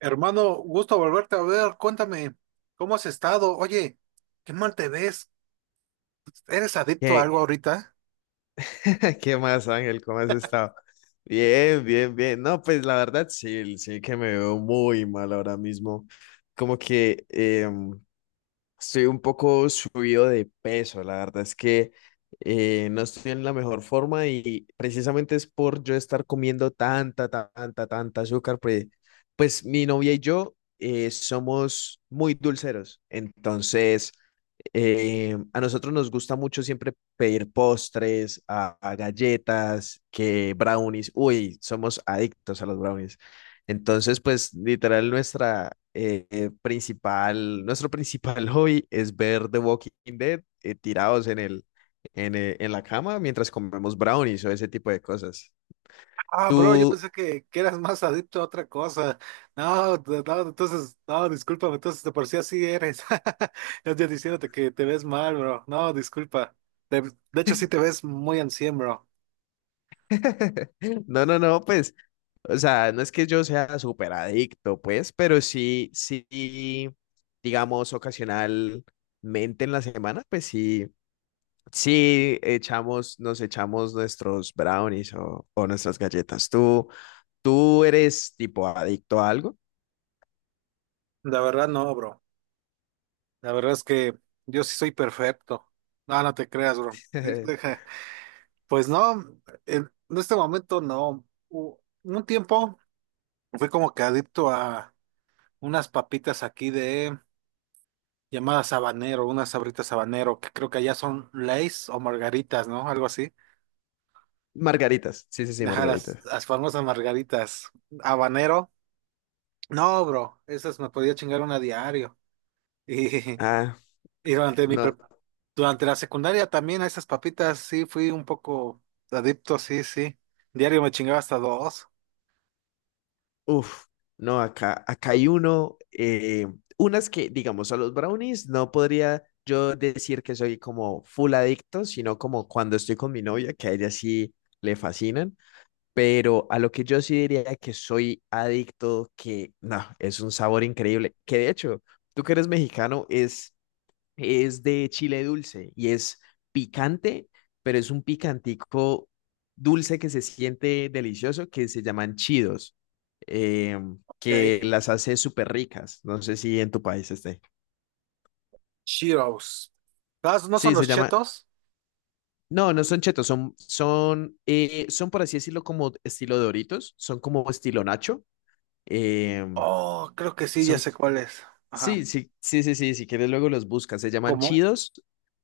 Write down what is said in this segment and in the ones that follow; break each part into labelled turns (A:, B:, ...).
A: Hermano, gusto volverte a ver. Cuéntame, ¿cómo has estado? Oye, qué mal te ves. ¿Eres adicto a
B: ¿Qué,
A: algo ahorita?
B: qué más, Ángel? ¿Cómo has estado? Bien, bien, bien. No, pues la verdad sí, sí que me veo muy mal ahora mismo. Como que estoy un poco subido de peso. La verdad es que no estoy en la mejor forma y precisamente es por yo estar comiendo tanta azúcar. Pues mi novia y yo somos muy dulceros. Entonces... a nosotros nos gusta mucho siempre pedir postres, a galletas, que brownies. Uy, somos adictos a los brownies. Entonces, pues literal nuestra principal, nuestro principal hobby es ver The Walking Dead tirados en la cama mientras comemos brownies o ese tipo de cosas.
A: Ah, bro, yo
B: Tú,
A: pensé que eras más adicto a otra cosa. No, no, no, entonces, no, discúlpame, entonces de por sí así eres. Yo diciéndote que te ves mal, bro. No, disculpa. De, de hecho, sí te ves muy ancien, bro.
B: no, no, no, pues. O sea, no es que yo sea súper adicto, pues, pero sí, sí, digamos, ocasionalmente en la semana, pues sí, nos echamos nuestros brownies o nuestras galletas. ¿Tú, tú eres tipo adicto a algo?
A: La verdad no, bro. La verdad es que yo sí soy perfecto. No, no te creas, bro. Deja. Pues no, en este momento no. U- Un tiempo fui como que adicto a unas papitas aquí de llamadas habanero, unas sabritas habanero, que creo que allá son Lays o margaritas, ¿no? Algo así.
B: Margaritas, sí, sí, sí,
A: Ajá,
B: margaritas.
A: las famosas margaritas. Habanero. No, bro, esas me podía chingar una diario.
B: Ah,
A: Y durante mi
B: no.
A: durante la secundaria también a esas papitas sí fui un poco adicto, sí, sí. Diario me chingaba hasta 2.
B: Uf, no, acá hay uno, unas que, digamos, a los brownies no podría yo decir que soy como full adicto, sino como cuando estoy con mi novia, que a ella sí le fascinan, pero a lo que yo sí diría que soy adicto, que no, es un sabor increíble, que de hecho, tú que eres mexicano, es de chile dulce y es picante, pero es un picantico dulce que se siente delicioso, que se llaman chidos, eh, que
A: Ok.
B: las hace súper ricas. No sé si en tu país esté.
A: Cheetos. ¿No no son
B: Sí, se
A: los
B: llama...
A: chetos?
B: No, no son chetos, son por así decirlo como estilo Doritos, son como estilo Nacho. eh,
A: Oh, creo que sí, ya
B: son,
A: sé cuál es.
B: sí,
A: Ajá.
B: sí, sí, sí, sí, si quieres luego los buscas, se llaman
A: Como,
B: chidos,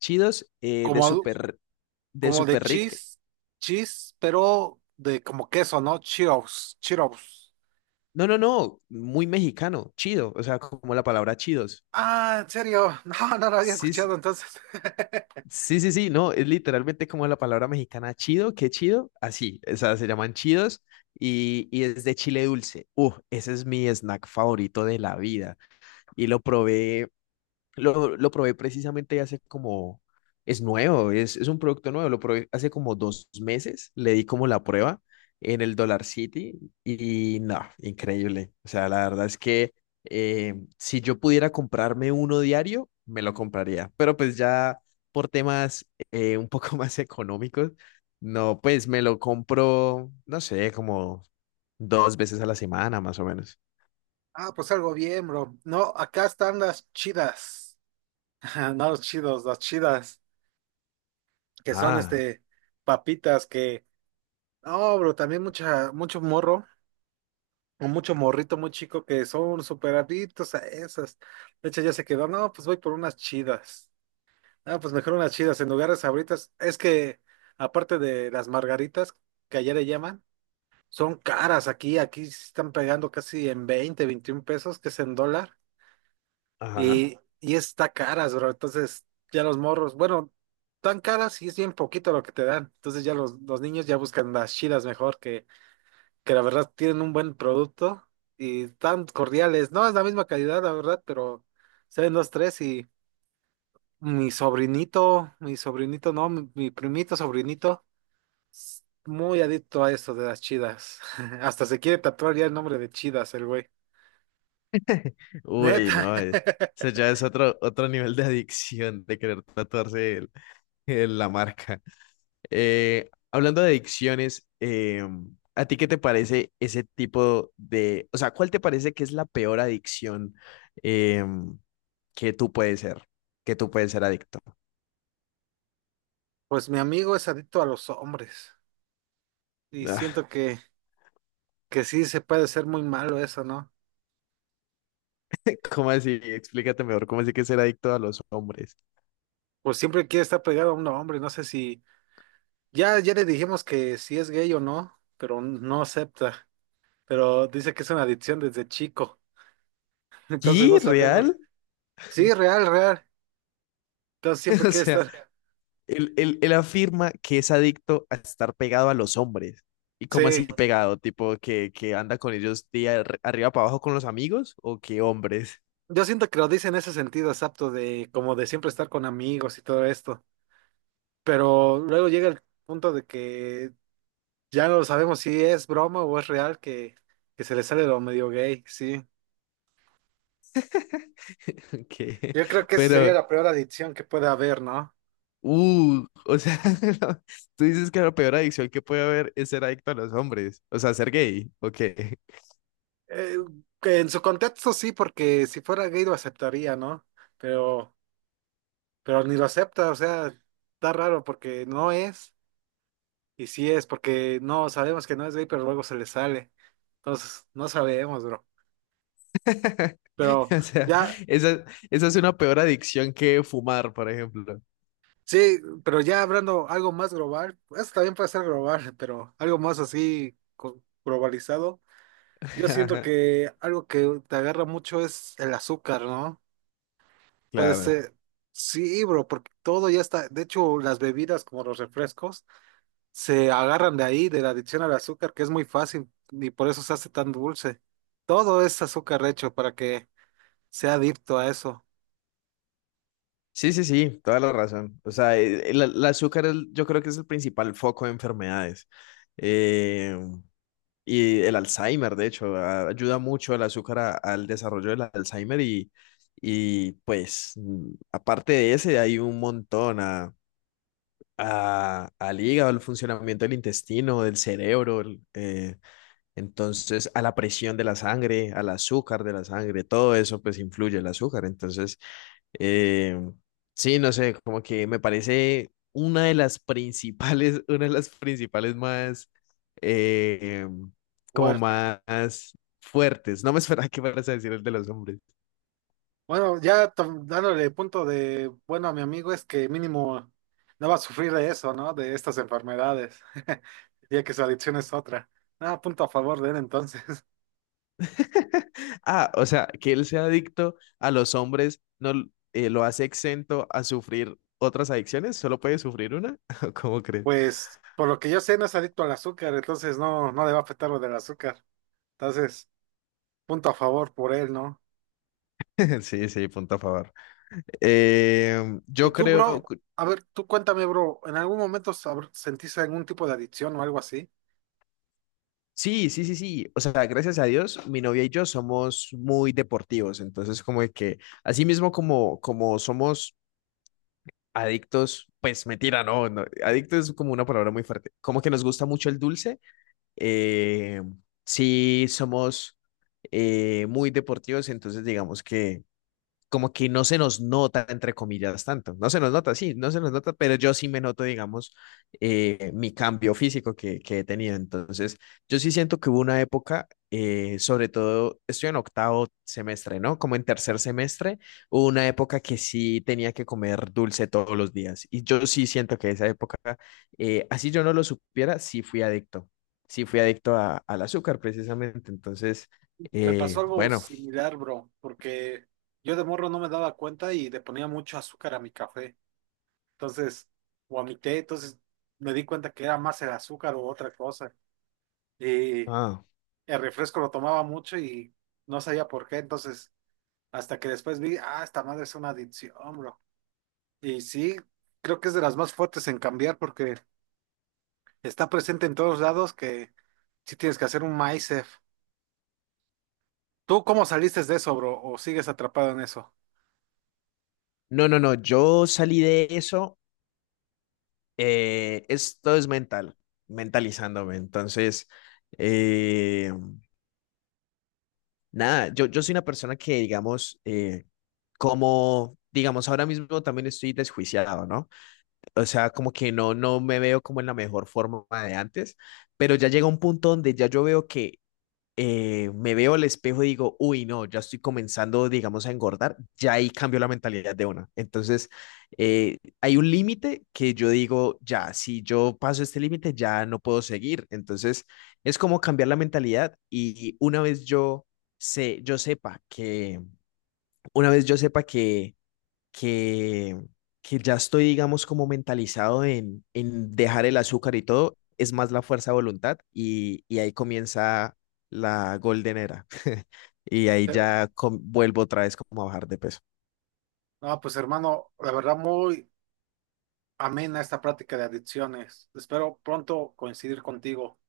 B: chidos de
A: como, adu-
B: súper, de
A: Como de
B: super.
A: cheese, cheese, pero de como queso, ¿no? Cheetos, Cheetos.
B: No, no, no, muy mexicano, chido, o sea, como la palabra chidos.
A: Ah, ¿en serio? No, no lo había
B: Sí,
A: escuchado
B: sí,
A: entonces.
B: sí, sí, sí, no, es literalmente como la palabra mexicana chido, qué chido, así, o sea, se llaman chidos y es de chile dulce. Ese es mi snack favorito de la vida y lo probé precisamente hace como, es nuevo, es un producto nuevo, lo probé hace como dos meses, le di como la prueba en el Dollar City y no, increíble. O sea, la verdad es que si yo pudiera comprarme uno diario, me lo compraría, pero pues ya por temas un poco más económicos, no, pues me lo compro, no sé, como dos veces a la semana más o menos.
A: Ah, pues algo bien, bro. No, acá están las chidas. No los chidos, las chidas. Que son
B: Ah,
A: este papitas que. No, bro, también mucho morro o mucho morrito muy chico que son súper adictos a esas. De hecho, ya se quedó, no, pues voy por unas chidas. Ah, pues mejor unas chidas en lugar de sabritas. Es que, aparte de las margaritas, que allá le llaman, son caras aquí, aquí se están pegando casi en 20 o 21 pesos, que es en dólar,
B: ajá.
A: y está caras, bro. Entonces, ya los morros, bueno, tan caras y es bien poquito lo que te dan. Entonces ya los niños ya buscan las chidas mejor que la verdad tienen un buen producto y tan cordiales. No es la misma calidad, la verdad, pero saben los tres y mi sobrinito, no, mi primito, sobrinito, muy adicto a eso de las chidas. Hasta se quiere tatuar ya el nombre de chidas, el güey.
B: Uy,
A: Neta.
B: no, o sea, ya es otro, otro nivel de adicción de querer tatuarse la marca. Hablando de adicciones, ¿a ti qué te parece ese tipo de, o sea, cuál te parece que es la peor adicción eh, que tú puedes ser, que tú puedes ser adicto?
A: Pues mi amigo es adicto a los hombres y
B: Ah,
A: siento que sí se puede ser muy malo eso, ¿no?
B: ¿cómo así? Explícate mejor, ¿cómo así que ser adicto a los hombres?
A: Pues siempre quiere estar pegado a un hombre, no sé si, ya le dijimos que si es gay o no, pero no acepta, pero dice que es una adicción desde chico, entonces no.
B: ¿Y
A: Sí, sabemos.
B: real?
A: Sí, real, real. Entonces siempre
B: O
A: quiere
B: sea,
A: estar.
B: él él afirma que es adicto a estar pegado a los hombres. ¿Y cómo así
A: Sí,
B: pegado? Tipo que anda con ellos día arriba para abajo con los amigos o qué hombres.
A: yo siento que lo dice en ese sentido, es apto de como de siempre estar con amigos y todo esto, pero luego llega el punto de que ya no sabemos si es broma o es real que se le sale lo medio gay, sí.
B: que.
A: Yo creo que esa sería
B: Pero,
A: la peor adicción que puede haber, ¿no?
B: o sea, no, tú dices que la peor adicción que puede haber es ser adicto a los hombres. O sea, ser gay. ¿O qué?
A: Eh, que en su contexto sí, porque si fuera gay lo aceptaría, ¿no? Pero... pero ni lo acepta, o sea, está raro porque no es, y sí es, porque no sabemos que no es gay, pero luego se le sale. Entonces, no sabemos, bro. Pero
B: O sea,
A: ya,
B: esa, esa es una peor adicción que fumar, por ejemplo.
A: sí, pero ya hablando algo más global, eso también puede ser global, pero algo más así globalizado. Yo siento
B: Ajá,
A: que algo que te agarra mucho es el azúcar, ¿no? Puede
B: claro.
A: ser, sí, bro, porque todo ya está, de hecho, las bebidas como los refrescos se agarran de ahí, de la adicción al azúcar, que es muy fácil y por eso se hace tan dulce. Todo es azúcar hecho para que sea adicto a eso.
B: Sí, sí, sí, toda la razón. O sea, el el azúcar es, yo creo que es el principal foco de enfermedades. Eh, y el Alzheimer, de hecho, ayuda mucho el azúcar al desarrollo del Alzheimer y pues aparte de ese hay un montón a, al hígado, al funcionamiento del intestino, del cerebro, entonces a la presión de la sangre, al azúcar de la sangre, todo eso pues influye el azúcar. Entonces... Eh, sí, no sé, como que me parece una de las principales, una de las principales más, eh, como
A: Fuerte.
B: más fuertes. No me esperaba que fueras a decir el de los hombres.
A: Bueno, ya dándole punto de, bueno, a mi amigo es que mínimo no va a sufrir de eso, ¿no? De estas enfermedades, ya que su adicción es otra. Nada, punto a favor de él entonces.
B: Ah, o sea, que él sea adicto a los hombres no lo hace exento a sufrir otras adicciones, solo puede sufrir una. ¿Cómo crees?
A: Pues, por lo que yo sé, no es adicto al azúcar, entonces no, no le va a afectar lo del azúcar. Entonces, punto a favor por él, ¿no?
B: Sí, sí, punto a favor.
A: Y
B: Yo
A: tú,
B: creo,
A: bro, a ver, tú cuéntame, bro, ¿en algún momento sentiste algún tipo de adicción o algo así?
B: sí, sí, sí, sí. O sea, gracias a Dios, mi novia y yo somos muy deportivos. Entonces, como de que, así mismo como, como somos adictos, pues mentira, no, no, adicto es como una palabra muy fuerte. Como que nos gusta mucho el dulce. eh, sí, somos muy deportivos. Entonces, digamos que como que no se nos nota, entre comillas, tanto. No se nos nota, sí, no se nos nota, pero yo sí me noto, digamos, mi cambio físico que he tenido. Entonces, yo sí siento que hubo una época, sobre todo, estoy en octavo semestre, ¿no? Como en tercer semestre, hubo una época que sí tenía que comer dulce todos los días. Y yo sí siento que esa época, así yo no lo supiera, sí fui adicto. Sí fui adicto al azúcar, precisamente. Entonces,
A: Me pasó algo
B: bueno,
A: similar, bro, porque yo de morro no me daba cuenta y le ponía mucho azúcar a mi café, entonces, o a mi té, entonces me di cuenta que era más el azúcar o otra cosa. Y
B: ah,
A: el refresco lo tomaba mucho y no sabía por qué, entonces, hasta que después vi, ah, esta madre es una adicción, bro. Y sí, creo que es de las más fuertes en cambiar porque... Está presente en todos lados que sí tienes que hacer un MySafe. ¿Tú cómo saliste de eso, bro? ¿O sigues atrapado en eso?
B: no, no, no, yo salí de eso, esto es mental, mentalizándome. Entonces, eh, nada, yo soy una persona que, digamos, como, digamos, ahora mismo también estoy desjuiciado, ¿no? O sea, como que no, no me veo como en la mejor forma de antes, pero ya llega un punto donde ya yo veo que me veo al espejo y digo, uy, no, ya estoy comenzando, digamos, a engordar, ya ahí cambio la mentalidad de una. Entonces, hay un límite que yo digo, ya, si yo paso este límite, ya no puedo seguir. Entonces, es como cambiar la mentalidad y una vez yo, yo sepa que, una vez yo sepa que, que ya estoy, digamos, como mentalizado en dejar el azúcar y todo, es más la fuerza de voluntad y ahí comienza la golden era. Y ahí ya
A: Ok.
B: vuelvo otra vez como a bajar de peso.
A: No, pues hermano, la verdad muy amena esta práctica de adicciones. Espero pronto coincidir contigo.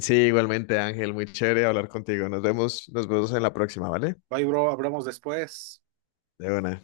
B: Sí, igualmente, Ángel, muy chévere hablar contigo. Nos vemos en la próxima, ¿vale?
A: Bye, bro, hablamos después.
B: De una.